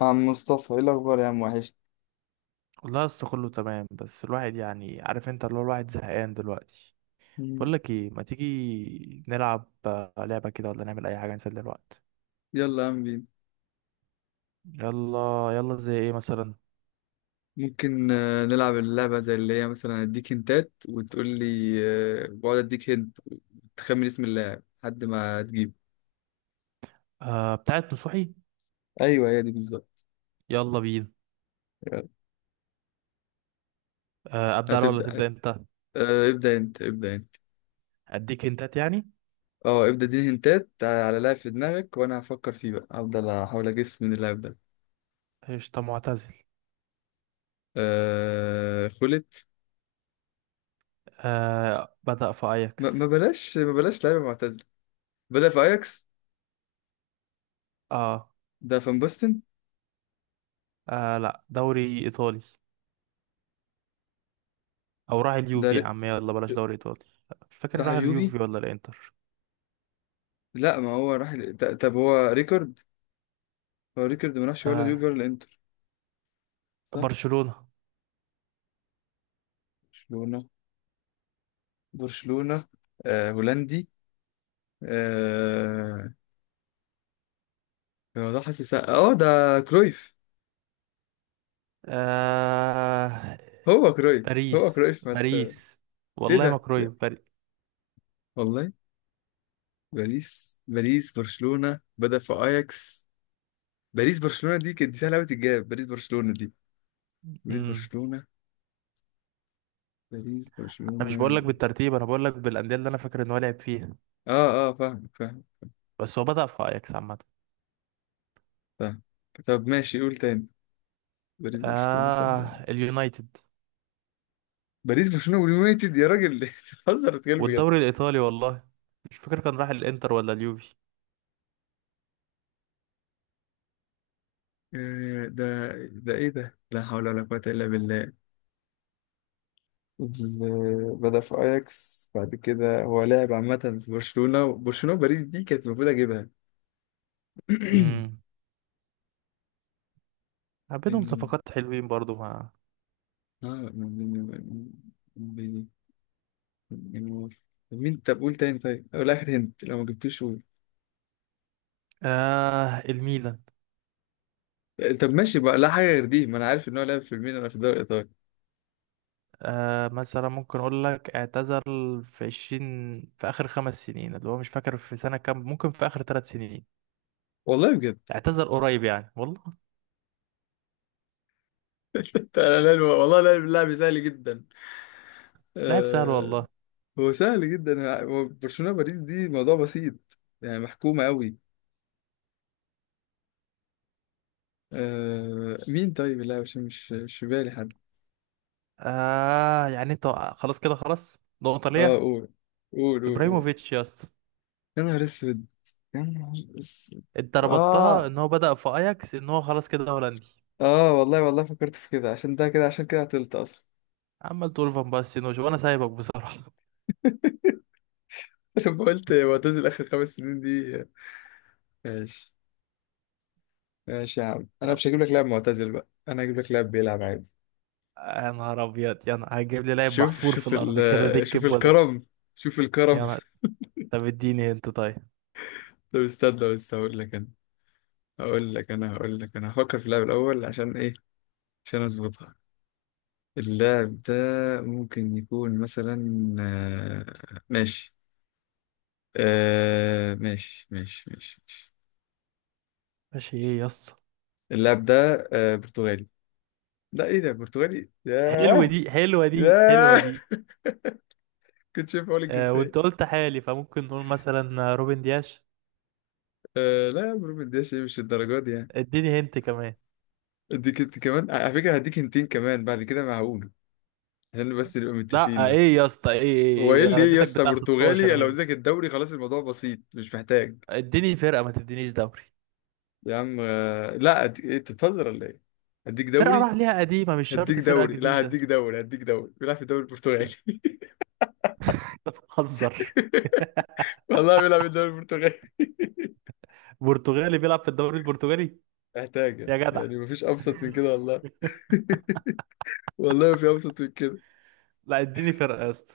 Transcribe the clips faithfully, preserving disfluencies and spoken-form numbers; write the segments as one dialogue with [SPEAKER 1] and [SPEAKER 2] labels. [SPEAKER 1] عم مصطفى ايه الاخبار يا عم وحشت.
[SPEAKER 2] والله لسه كله تمام، بس الواحد يعني، عارف، انت اللي هو الواحد زهقان دلوقتي. بقول
[SPEAKER 1] مم.
[SPEAKER 2] لك ايه، ما تيجي نلعب آه، لعبة كده ولا نعمل اي حاجة نسلي الوقت؟
[SPEAKER 1] يلا يا عم بينا.
[SPEAKER 2] يلا يلا، زي ايه مثلا؟
[SPEAKER 1] ممكن آه، نلعب اللعبة زي اللي هي مثلا اديك هنتات وتقول لي، آه، بقعد اديك هنت تخمن اسم اللاعب لحد ما تجيب.
[SPEAKER 2] آه، بتاعت نصوحي.
[SPEAKER 1] ايوه هي دي بالظبط.
[SPEAKER 2] يلا بينا.
[SPEAKER 1] يلا.
[SPEAKER 2] آه ابدأ انا ولا
[SPEAKER 1] هتبدأ؟
[SPEAKER 2] تبدأ انت؟
[SPEAKER 1] آه، ابدأ انت ابدأ انت.
[SPEAKER 2] اديك انتات يعني.
[SPEAKER 1] اه ابدأ اديني هنتات على لاعب في دماغك وانا هفكر فيه بقى، هفضل احاول اجس من اللاعب ده.
[SPEAKER 2] قشطة، معتزل.
[SPEAKER 1] أه... خلت.
[SPEAKER 2] آه بدأ في
[SPEAKER 1] ما... ما
[SPEAKER 2] اياكس.
[SPEAKER 1] بلاش ما بلاش لعيبة معتزلة. بدأ في اياكس؟
[SPEAKER 2] آه.
[SPEAKER 1] ده فان باستن.
[SPEAKER 2] اه لا، دوري ايطالي. او راح
[SPEAKER 1] ده
[SPEAKER 2] اليوفي يا
[SPEAKER 1] ر...
[SPEAKER 2] عم، يلا بلاش دوري ايطالي. مش فاكر
[SPEAKER 1] راح
[SPEAKER 2] راح
[SPEAKER 1] اليوفي.
[SPEAKER 2] اليوفي ولا الانتر.
[SPEAKER 1] لا، ما هو راح ال- ط- طب هو ريكورد، هو ريكورد ما راحش ولا اليوفي
[SPEAKER 2] آه
[SPEAKER 1] ولا الانتر، صح.
[SPEAKER 2] برشلونة.
[SPEAKER 1] برشلونة. برشلونة. آه هولندي. آه هو ده حاسس، اه ده كرويف.
[SPEAKER 2] آه
[SPEAKER 1] هو كرويف هو
[SPEAKER 2] باريس
[SPEAKER 1] كرويف ما ت-
[SPEAKER 2] باريس.
[SPEAKER 1] ايه
[SPEAKER 2] والله ما
[SPEAKER 1] ده يا-
[SPEAKER 2] كرويف باريس.
[SPEAKER 1] والله. باريس باريس برشلونة بدأ في اياكس. باريس برشلونة دي كانت، دي سهلة قوي تتجاب، باريس برشلونة دي. باريس
[SPEAKER 2] امم
[SPEAKER 1] برشلونة. باريس
[SPEAKER 2] انا مش بقول
[SPEAKER 1] برشلونة.
[SPEAKER 2] لك بالترتيب، انا بقول لك بالانديه اللي انا فاكر ان هو لعب فيها.
[SPEAKER 1] اه اه، فاهم فاهم
[SPEAKER 2] بس هو بدأ في اياكس عامه.
[SPEAKER 1] فاهم. طب ماشي، قول تاني. باريس برشلونة سهلة.
[SPEAKER 2] اه، اليونايتد.
[SPEAKER 1] باريس برشلونة واليونايتد يا راجل، بتهزر بتتكلم بجد؟
[SPEAKER 2] والدوري الايطالي والله. مش فاكر كان راح الانتر ولا اليوفي.
[SPEAKER 1] آه، ده ده ايه ده، لا حول ولا قوة الا بالله. ال- بدأ في اياكس، بعد كده هو لاعب عامة في برشلونة. برشلونة وباريس دي كانت المفروض اجيبها.
[SPEAKER 2] امم بينهم
[SPEAKER 1] بين-
[SPEAKER 2] صفقات حلوين برضو مع.
[SPEAKER 1] اه بين- بين- بين- مين؟ طب قول تاني، طيب او الاخر هنت لو ما جبتوش قول.
[SPEAKER 2] آه الميلان.
[SPEAKER 1] طب ماشي بقى، لا حاجة غير دي، ما انا عارف ان هو لعب في الميلان في الدوري الايطالي.
[SPEAKER 2] آه مثلا ممكن اقول لك، اعتزل في عشرين في اخر خمس سنين، اللي هو مش فاكر في سنة كام، ممكن في اخر ثلاث سنين.
[SPEAKER 1] والله بجد؟
[SPEAKER 2] اعتزل قريب يعني والله.
[SPEAKER 1] أنا لا- والله لا- اللاعب سهل جدا.
[SPEAKER 2] لاعب سهل
[SPEAKER 1] آه،
[SPEAKER 2] والله.
[SPEAKER 1] هو سهل جدا، هو برشلونة باريس دي موضوع بسيط يعني، محكومة قوي. آه مين؟ طيب لا، مش مش مش في بالي حد.
[SPEAKER 2] آه يعني انت، خلاص كده، خلاص، نقطة
[SPEAKER 1] اه،
[SPEAKER 2] ليا.
[SPEAKER 1] قول قول قول قول.
[SPEAKER 2] ابراهيموفيتش يا اسطى.
[SPEAKER 1] يا نهار اسود، يا نهار اسود.
[SPEAKER 2] انت ربطتها
[SPEAKER 1] اه
[SPEAKER 2] ان هو بدأ في اياكس، ان هو خلاص كده هولندي.
[SPEAKER 1] اه، والله والله فكرت في كده، عشان ده كده، عشان كده عطلت اصلا.
[SPEAKER 2] عمال تقول فان باستين وش، وانا سايبك بصراحة.
[SPEAKER 1] لما قلت معتزل اخر خمس سنين دي. ماشي ماشي يا عم، انا
[SPEAKER 2] يلا.
[SPEAKER 1] مش هجيب لك لاعب معتزل بقى، انا هجيب لك لاعب بيلعب عادي.
[SPEAKER 2] يا نهار ابيض، يا نهار، هتجيب لي لاعب
[SPEAKER 1] شوف
[SPEAKER 2] محفور في
[SPEAKER 1] شوف
[SPEAKER 2] الارض كده
[SPEAKER 1] ال
[SPEAKER 2] دك
[SPEAKER 1] شوف
[SPEAKER 2] بودن.
[SPEAKER 1] الكرم، شوف الكرم.
[SPEAKER 2] يا نهار. طب اديني انت طيب.
[SPEAKER 1] طب استنى بس هقول لك انا، هقول لك انا هقول لك انا هفكر في اللاعب الاول عشان ايه؟ عشان اظبطها. اللاعب ده ممكن يكون مثلا، آه، ماشي. آه، ماشي ماشي ماشي ماشي.
[SPEAKER 2] ماشي، ايه يا اسطى؟
[SPEAKER 1] اللاعب ده آه، برتغالي. لا ايه ده، برتغالي؟
[SPEAKER 2] حلوة
[SPEAKER 1] ياه
[SPEAKER 2] دي، حلوة دي، حلوة
[SPEAKER 1] ياه.
[SPEAKER 2] دي.
[SPEAKER 1] كنت شايف اقول
[SPEAKER 2] آه
[SPEAKER 1] الجنسية.
[SPEAKER 2] وانت قلت حالي، فممكن نقول مثلا روبن دياش.
[SPEAKER 1] آه، لا يا برو مدياش، ايه مش الدرجات دي يعني.
[SPEAKER 2] اديني هنت كمان.
[SPEAKER 1] اديك انت كمان على فكرة، هديك انتين كمان بعد كده معقول؟ عشان بس نبقى
[SPEAKER 2] لا
[SPEAKER 1] متفقين بس.
[SPEAKER 2] ايه يا اسطى؟ ايه ايه؟
[SPEAKER 1] هو ايه
[SPEAKER 2] ايه،
[SPEAKER 1] اللي
[SPEAKER 2] انا
[SPEAKER 1] ايه يا
[SPEAKER 2] اديتك
[SPEAKER 1] اسطى،
[SPEAKER 2] بتاع ستاشر
[SPEAKER 1] برتغالي لو
[SPEAKER 2] هنت،
[SPEAKER 1] اديتك الدوري خلاص الموضوع بسيط مش محتاج.
[SPEAKER 2] اديني فرقة، ما تدينيش دوري.
[SPEAKER 1] يا عم آه، لا، أد- إيه، انت بتهزر ولا ايه؟ هديك
[SPEAKER 2] فرقة
[SPEAKER 1] دوري،
[SPEAKER 2] راح ليها قديمة، مش
[SPEAKER 1] هديك
[SPEAKER 2] شرط فرقة
[SPEAKER 1] دوري، لا
[SPEAKER 2] جديدة.
[SPEAKER 1] هديك دوري، هديك دوري بيلعب في الدوري البرتغالي.
[SPEAKER 2] انت بتهزر.
[SPEAKER 1] والله بيلعب في الدوري البرتغالي.
[SPEAKER 2] برتغالي بيلعب في الدوري البرتغالي؟
[SPEAKER 1] محتاجة
[SPEAKER 2] يا جدع.
[SPEAKER 1] يعني، مفيش أبسط من كده والله. والله ما في أبسط من كده.
[SPEAKER 2] لا، اديني فرقة يا اسطى.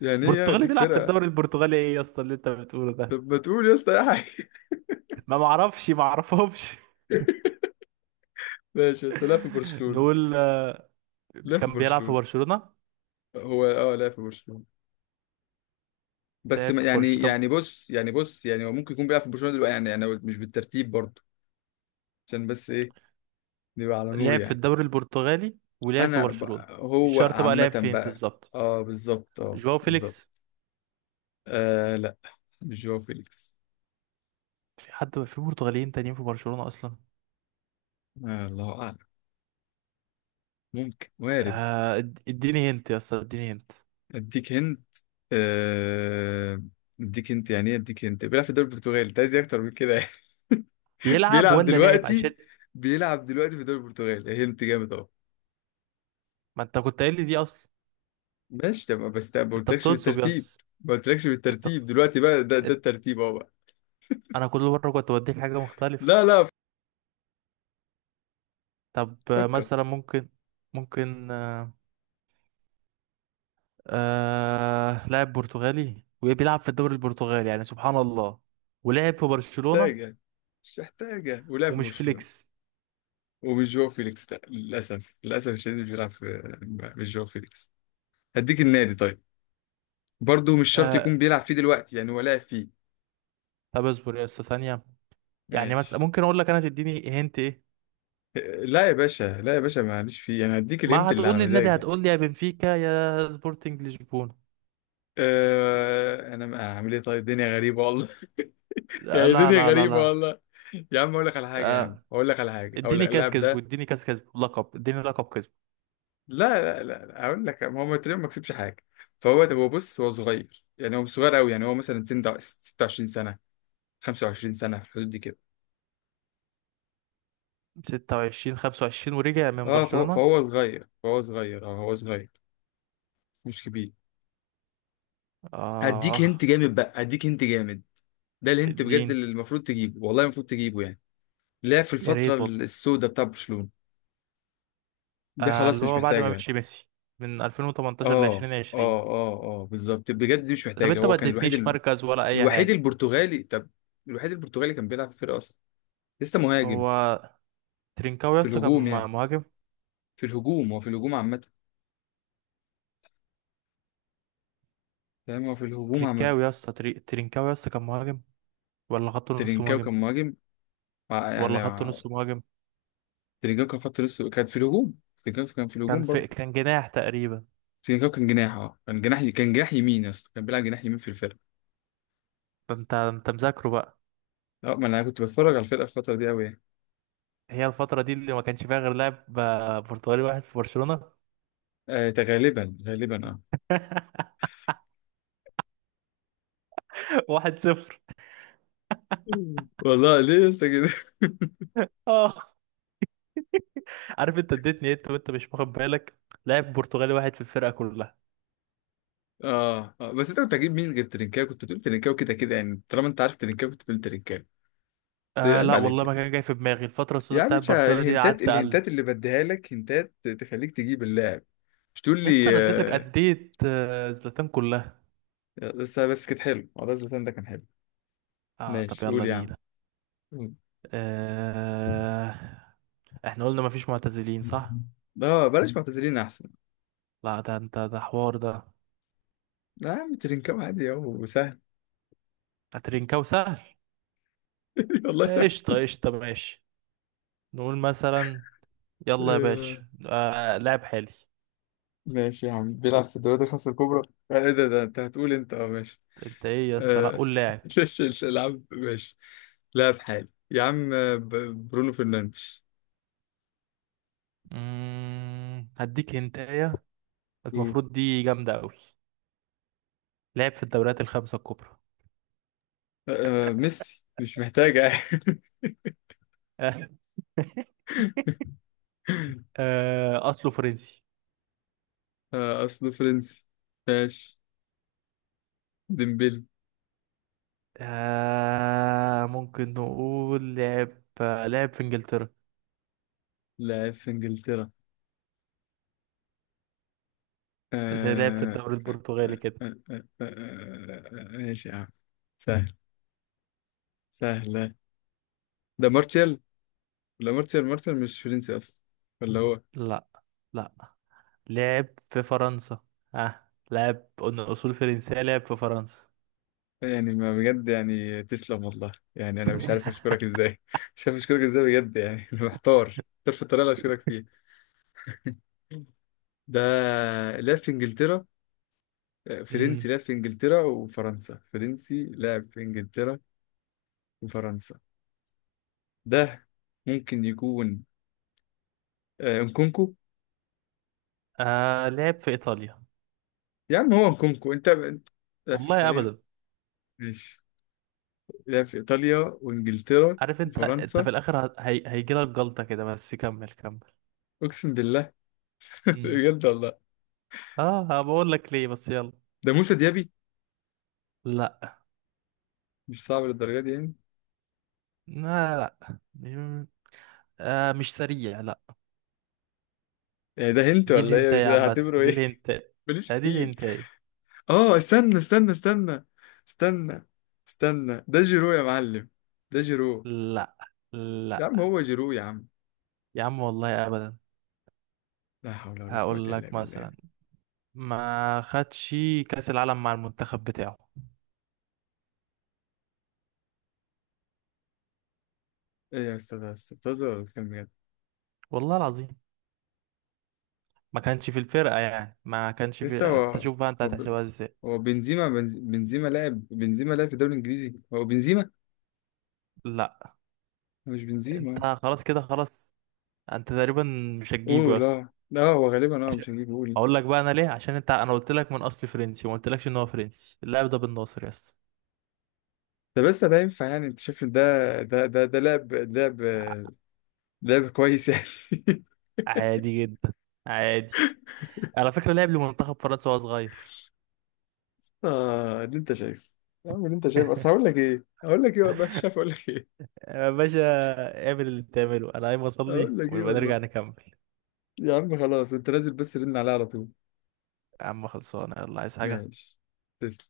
[SPEAKER 1] يعني إيه يعني
[SPEAKER 2] برتغالي
[SPEAKER 1] أديك
[SPEAKER 2] بيلعب في
[SPEAKER 1] فرقة؟
[SPEAKER 2] الدوري البرتغالي، ايه يا اسطى اللي انت بتقوله ده؟
[SPEAKER 1] طب ما تقول يا اسطى أي حاجة.
[SPEAKER 2] ما معرفش، ما اعرفهمش.
[SPEAKER 1] ماشي بس، لا في برشلونة.
[SPEAKER 2] نقول آه،
[SPEAKER 1] لا في
[SPEAKER 2] كان بيلعب في
[SPEAKER 1] برشلونة.
[SPEAKER 2] برشلونة.
[SPEAKER 1] هو أه، لا في برشلونة. بس ما-
[SPEAKER 2] لعب في
[SPEAKER 1] يعني
[SPEAKER 2] برشلونة، طب.
[SPEAKER 1] يعني بص، يعني بص، يعني هو ممكن يكون بيلعب في برشلونة دلوقتي يعني، يعني مش بالترتيب برضه. عشان بس إيه، نبقى على نور
[SPEAKER 2] لعب في
[SPEAKER 1] يعني.
[SPEAKER 2] الدوري البرتغالي ولعب في
[SPEAKER 1] انا ب...
[SPEAKER 2] برشلونة. مش
[SPEAKER 1] هو
[SPEAKER 2] شرط بقى
[SPEAKER 1] عامة
[SPEAKER 2] لعب فين
[SPEAKER 1] بقى،
[SPEAKER 2] بالظبط.
[SPEAKER 1] اه بالظبط، اه
[SPEAKER 2] جواو
[SPEAKER 1] بالظبط.
[SPEAKER 2] فيليكس.
[SPEAKER 1] آه لا مش جواو فيليكس.
[SPEAKER 2] في حد في برتغاليين تانيين في برشلونة اصلا؟
[SPEAKER 1] آه الله اعلم، ممكن وارد.
[SPEAKER 2] آه، اد- اديني هنت يا اسطى، اديني هنت.
[SPEAKER 1] اديك هنت آه اديك هنت يعني ايه اديك هنت، بيلعب في الدوري البرتغالي، انت عايز إيه اكتر من كده يعني؟
[SPEAKER 2] بيلعب
[SPEAKER 1] بيلعب
[SPEAKER 2] ولا لعب؟ عشان
[SPEAKER 1] دلوقتي، بيلعب دلوقتي في الدوري البرتغالي، هنت جامد اهو.
[SPEAKER 2] ما انت كنت قايل لي دي اصلا.
[SPEAKER 1] ماشي تمام بس ما
[SPEAKER 2] انت
[SPEAKER 1] قلتلكش
[SPEAKER 2] بتنصب
[SPEAKER 1] بالترتيب،
[SPEAKER 2] يس.
[SPEAKER 1] ما قلتلكش
[SPEAKER 2] انت
[SPEAKER 1] بالترتيب دلوقتي بقى، ده ده
[SPEAKER 2] انت-
[SPEAKER 1] الترتيب اهو بقى.
[SPEAKER 2] انا كل مره كنت بديك حاجه مختلفه.
[SPEAKER 1] لا لا،
[SPEAKER 2] طب آه،
[SPEAKER 1] فكر.
[SPEAKER 2] مثلا ممكن، ممكن آه... آه... لاعب برتغالي وبيلعب في الدوري البرتغالي، يعني سبحان الله. ولعب في برشلونه.
[SPEAKER 1] محتاجة، مش محتاجة، ولعب في
[SPEAKER 2] ومش
[SPEAKER 1] برشلونة
[SPEAKER 2] فليكس.
[SPEAKER 1] ومش جو فيليكس. لا للاسف، للاسف الشديد مش بيلعب في، مش جو فيليكس. هديك النادي طيب؟ برضه مش شرط
[SPEAKER 2] آه...
[SPEAKER 1] يكون بيلعب فيه دلوقتي يعني، هو لاعب فيه.
[SPEAKER 2] طب اصبر يا استاذ ثانيه. يعني مثلا
[SPEAKER 1] ماشي.
[SPEAKER 2] ممكن اقول لك انا، تديني هنت ايه؟
[SPEAKER 1] لا يا باشا، لا يا باشا، معلش فيه، انا هديك
[SPEAKER 2] ما
[SPEAKER 1] الهنت اللي
[SPEAKER 2] هتقول
[SPEAKER 1] على
[SPEAKER 2] لي النادي،
[SPEAKER 1] مزاجي.
[SPEAKER 2] هتقول لي يا بنفيكا يا سبورتنج لشبونه.
[SPEAKER 1] أه انا ما اعمل ايه، طيب الدنيا غريبه والله.
[SPEAKER 2] لا
[SPEAKER 1] يعني
[SPEAKER 2] لا
[SPEAKER 1] دنيا
[SPEAKER 2] لا لا،
[SPEAKER 1] غريبه
[SPEAKER 2] لا.
[SPEAKER 1] والله. يا عم اقول لك على حاجه، يا عم
[SPEAKER 2] آه،
[SPEAKER 1] اقول لك على حاجه، اقول
[SPEAKER 2] اديني
[SPEAKER 1] لك
[SPEAKER 2] كاس
[SPEAKER 1] اللاعب
[SPEAKER 2] كسبه،
[SPEAKER 1] ده.
[SPEAKER 2] اديني كاس كسبه، لقب، اديني لقب كسبه.
[SPEAKER 1] لا لا لا لا، اقول لك، ما هو تقريبا ما كسبش حاجه. فهو، طب هو بص، هو صغير يعني، هو مش صغير قوي يعني، هو مثلا سن ستة وعشرين سنه، خمسة وعشرين سنه، في الحدود دي كده.
[SPEAKER 2] ستة وعشرين، خمسة وعشرين، ورجع من
[SPEAKER 1] اه فهو,
[SPEAKER 2] برشلونة؟
[SPEAKER 1] فهو صغير، فهو صغير، اه هو صغير، مش كبير. هديك هنت
[SPEAKER 2] اه
[SPEAKER 1] جامد بقى، هديك هنت جامد، ده الهنت بجد
[SPEAKER 2] اديني.
[SPEAKER 1] اللي المفروض تجيبه، والله المفروض تجيبه يعني. لعب في
[SPEAKER 2] يا
[SPEAKER 1] الفترة
[SPEAKER 2] ريت والله.
[SPEAKER 1] السوداء بتاع برشلونة، ده
[SPEAKER 2] آه
[SPEAKER 1] خلاص
[SPEAKER 2] اللي
[SPEAKER 1] مش
[SPEAKER 2] هو بعد ما
[SPEAKER 1] محتاجها.
[SPEAKER 2] مشي ميسي، من ألفين وتمنتاشر ل
[SPEAKER 1] اه
[SPEAKER 2] ألفين وعشرين.
[SPEAKER 1] اه اه اه بالظبط بجد، دي مش
[SPEAKER 2] طب
[SPEAKER 1] محتاجة،
[SPEAKER 2] انت
[SPEAKER 1] هو
[SPEAKER 2] ما
[SPEAKER 1] كان الوحيد
[SPEAKER 2] اديتنيش
[SPEAKER 1] ال...
[SPEAKER 2] مركز ولا اي
[SPEAKER 1] الوحيد
[SPEAKER 2] حاجة.
[SPEAKER 1] البرتغالي. طب الوحيد البرتغالي كان بيلعب في الفرقة اصلا، لسه مهاجم،
[SPEAKER 2] هو ترينكاوي يا
[SPEAKER 1] في
[SPEAKER 2] اسطى، كان
[SPEAKER 1] الهجوم يعني،
[SPEAKER 2] مهاجم؟
[SPEAKER 1] في الهجوم، هو في الهجوم عامة. فاهم، هو في الهجوم عامة.
[SPEAKER 2] ترينكاوي يا اسطى، تري... ترينكاوي يا اسطى، كان مهاجم ولا خط نص
[SPEAKER 1] ترينكاو
[SPEAKER 2] مهاجم؟
[SPEAKER 1] كان مهاجم، مع- يعني.
[SPEAKER 2] ولا خط نص مهاجم؟
[SPEAKER 1] تريجاكا خط، لسه كان في الهجوم، تريجاكا كان في
[SPEAKER 2] كان
[SPEAKER 1] الهجوم
[SPEAKER 2] في
[SPEAKER 1] برضه.
[SPEAKER 2] كان جناح تقريبا.
[SPEAKER 1] تريجاكا كان جناح، اه كان جناح، كان جناح يمين يا اسطى، كان بيلعب جناح يمين في الفرقه.
[SPEAKER 2] ده انت انت مذاكره بقى.
[SPEAKER 1] اه ما انا كنت بتفرج على الفرقه في الفتره دي قوي يعني.
[SPEAKER 2] هي الفترة دي اللي ما كانش فيها غير لاعب آه، برتغالي واحد في برشلونة.
[SPEAKER 1] آه ده غالبا غالبا اه.
[SPEAKER 2] واحد صفر.
[SPEAKER 1] والله ليه يا اسطى كده؟
[SPEAKER 2] اه، عارف انت اديتني انت وانت مش واخد بالك؟ لاعب برتغالي واحد في الفرقه كلها.
[SPEAKER 1] اه اه، بس انت كنت هتجيب مين غير ترينكاوي؟ كنت بتقول ترينكاوي كده كده يعني، طالما انت عارف ترينكاوي كنت بتقول ترينكاوي. بس
[SPEAKER 2] آه
[SPEAKER 1] عيب
[SPEAKER 2] لا
[SPEAKER 1] عليك
[SPEAKER 2] والله، ما
[SPEAKER 1] يعني،
[SPEAKER 2] كان جاي في دماغي الفتره
[SPEAKER 1] يا
[SPEAKER 2] السوداء
[SPEAKER 1] عم
[SPEAKER 2] بتاعت
[SPEAKER 1] باشا،
[SPEAKER 2] برشلونه دي،
[SPEAKER 1] الهنتات،
[SPEAKER 2] قعدت اقلب.
[SPEAKER 1] الهنتات اللي بديها لك هنتات تخليك تجيب اللاعب، مش تقول
[SPEAKER 2] يس، انا
[SPEAKER 1] لي
[SPEAKER 2] اديتك،
[SPEAKER 1] آه.
[SPEAKER 2] اديت آه، زلاتان كلها.
[SPEAKER 1] بس بس كانت حلو والله، زلاتان ده كان حلو.
[SPEAKER 2] اه طب
[SPEAKER 1] ماشي،
[SPEAKER 2] يلا
[SPEAKER 1] قول يا عم.
[SPEAKER 2] بينا. آه احنا قلنا مفيش معتزلين صح؟
[SPEAKER 1] اه بلاش معتذرين احسن.
[SPEAKER 2] لا، ده انت ده حوار ده.
[SPEAKER 1] لا يا عم، ترينكاو عادي اهو، سهل.
[SPEAKER 2] هترينكاو سهل.
[SPEAKER 1] والله
[SPEAKER 2] آه،
[SPEAKER 1] سهل.
[SPEAKER 2] قشطه قشطه، ماشي. نقول مثلا. يلا يا
[SPEAKER 1] آه،
[SPEAKER 2] باشا، آه لاعب حالي.
[SPEAKER 1] ماشي يا عم، بيلعب في الدوريات الخمسة الكبرى. آه، ايه ده، ده انت هتقول انت؟ اه ماشي.
[SPEAKER 2] انت ايه يا اسطى؟ لا،
[SPEAKER 1] آه،
[SPEAKER 2] قول لاعب.
[SPEAKER 1] شاش الالعاب ماشي. لا في حالي يا عم، آه، ب- برونو فرنانديز.
[SPEAKER 2] مم... هديك هنتاية،
[SPEAKER 1] قول.
[SPEAKER 2] المفروض دي جامدة أوي. لعب في الدوريات الخمسة الكبرى.
[SPEAKER 1] آه، آه، ميسي مش محتاجة.
[SPEAKER 2] آه، أصله فرنسي.
[SPEAKER 1] آه، اصله فرنسي. ماشي، ديمبلي.
[SPEAKER 2] آه، ممكن نقول لعب آه، لعب في إنجلترا،
[SPEAKER 1] لاعب في انجلترا.
[SPEAKER 2] زي لعب في
[SPEAKER 1] آه،
[SPEAKER 2] الدوري
[SPEAKER 1] آه،
[SPEAKER 2] البرتغالي
[SPEAKER 1] آه،
[SPEAKER 2] كده.
[SPEAKER 1] آه، آه، آه، آه، ماشي يا عم، سهل، سهلة. ده مارتيال، ولا مارتيال، مارتيال مش فرنسي أصلا ولا هو؟
[SPEAKER 2] لا لا، لعب في فرنسا. آه. لعب، قلنا أصول فرنسية، لعب في فرنسا.
[SPEAKER 1] يعني ما بجد يعني، تسلم والله يعني، أنا مش عارف أشكرك إزاي. مش عارف أشكرك إزاي بجد يعني. أنا محتار، محتار في الطريقة اللي أشكرك فيها. ده لعب في إنجلترا،
[SPEAKER 2] مم.
[SPEAKER 1] فرنسي لعب في إنجلترا وفرنسا، فرنسي لعب في إنجلترا وفرنسا. ده ممكن يكون آه، انكونكو.
[SPEAKER 2] آه لعب في إيطاليا.
[SPEAKER 1] يا عم هو انكونكو، أنت أنت- لعب في
[SPEAKER 2] والله
[SPEAKER 1] إيطاليا؟
[SPEAKER 2] أبدا.
[SPEAKER 1] ماشي، لعب في إيطاليا وإنجلترا
[SPEAKER 2] عارف أنت، أنت في
[SPEAKER 1] وفرنسا.
[SPEAKER 2] الآخر هي... هيجيلك جلطة كده، بس كمل كمل.
[SPEAKER 1] أقسم بالله، بجد والله.
[SPEAKER 2] اه، بقول لك ليه، بس يلا.
[SPEAKER 1] ده موسى ديابي،
[SPEAKER 2] لا
[SPEAKER 1] مش صعب للدرجه دي يعني.
[SPEAKER 2] لا لا، مم، آه مش سريع، لا.
[SPEAKER 1] يعني ده هنت
[SPEAKER 2] دي
[SPEAKER 1] ولا ايه؟ مش
[SPEAKER 2] الهنتاية عامة،
[SPEAKER 1] هعتبره
[SPEAKER 2] دي
[SPEAKER 1] ايه.
[SPEAKER 2] الهنتاية.
[SPEAKER 1] ماليش
[SPEAKER 2] آه، دي
[SPEAKER 1] فيه.
[SPEAKER 2] الهنتاية.
[SPEAKER 1] اه استنى استنى استنى استنى استنى، ده جيرو يا معلم، ده جيرو،
[SPEAKER 2] لا،
[SPEAKER 1] يا عم
[SPEAKER 2] لا
[SPEAKER 1] هو جيرو يا عم،
[SPEAKER 2] يا عم والله ابدا.
[SPEAKER 1] لا حول ولا قوة
[SPEAKER 2] هقول
[SPEAKER 1] إلا
[SPEAKER 2] لك
[SPEAKER 1] بالله.
[SPEAKER 2] مثلا، ما خدش كأس العالم مع المنتخب بتاعه.
[SPEAKER 1] ايه يا استاذ، ده أستاذ بتهزر ولا بتتكلم بجد؟
[SPEAKER 2] والله العظيم، ما كانش في الفرقة يعني، ما كانش في
[SPEAKER 1] لسه
[SPEAKER 2] انت
[SPEAKER 1] هو،
[SPEAKER 2] شوف بقى، انت
[SPEAKER 1] هو ب-
[SPEAKER 2] هتحسبها ازاي.
[SPEAKER 1] هو بنزيما، بنز- بنزيما، لاعب بنزيما، لاعب في الدوري الانجليزي هو بنزيما؟
[SPEAKER 2] لا،
[SPEAKER 1] مش
[SPEAKER 2] انت
[SPEAKER 1] بنزيما.
[SPEAKER 2] خلاص كده، خلاص، انت تقريبا مش هتجيبه
[SPEAKER 1] اوه
[SPEAKER 2] يا اسطى.
[SPEAKER 1] لا لا، هو غالبا اه
[SPEAKER 2] عشان،
[SPEAKER 1] مش هجيب قول.
[SPEAKER 2] اقول لك بقى انا ليه، عشان انت، انا قلت لك من اصل فرنسي، وما قلتلكش ان هو فرنسي. اللاعب ده بن ناصر يا اسطى.
[SPEAKER 1] ده بس ده ينفع يعني، انت شايف إن ده ده ده ده لعب، لعب لعب كويس يعني؟
[SPEAKER 2] عادي جدا، عادي. على فكره لعب لمنتخب فرنسا وهو صغير.
[SPEAKER 1] اه اللي انت شايف، يا عم اللي انت شايف اصل، هقول لك ايه هقول لك ايه والله مش عارف اقول لك ايه،
[SPEAKER 2] يا باشا، اعمل اللي تعمله، انا قايم اصلي
[SPEAKER 1] هقول لك ايه
[SPEAKER 2] ونبقى نرجع
[SPEAKER 1] والله.
[SPEAKER 2] نكمل.
[SPEAKER 1] يا عم خلاص انت نازل، بس رن عليها على طول.
[SPEAKER 2] يا عم خلصانه، يلا، عايز حاجه؟
[SPEAKER 1] ماشي، تسلم.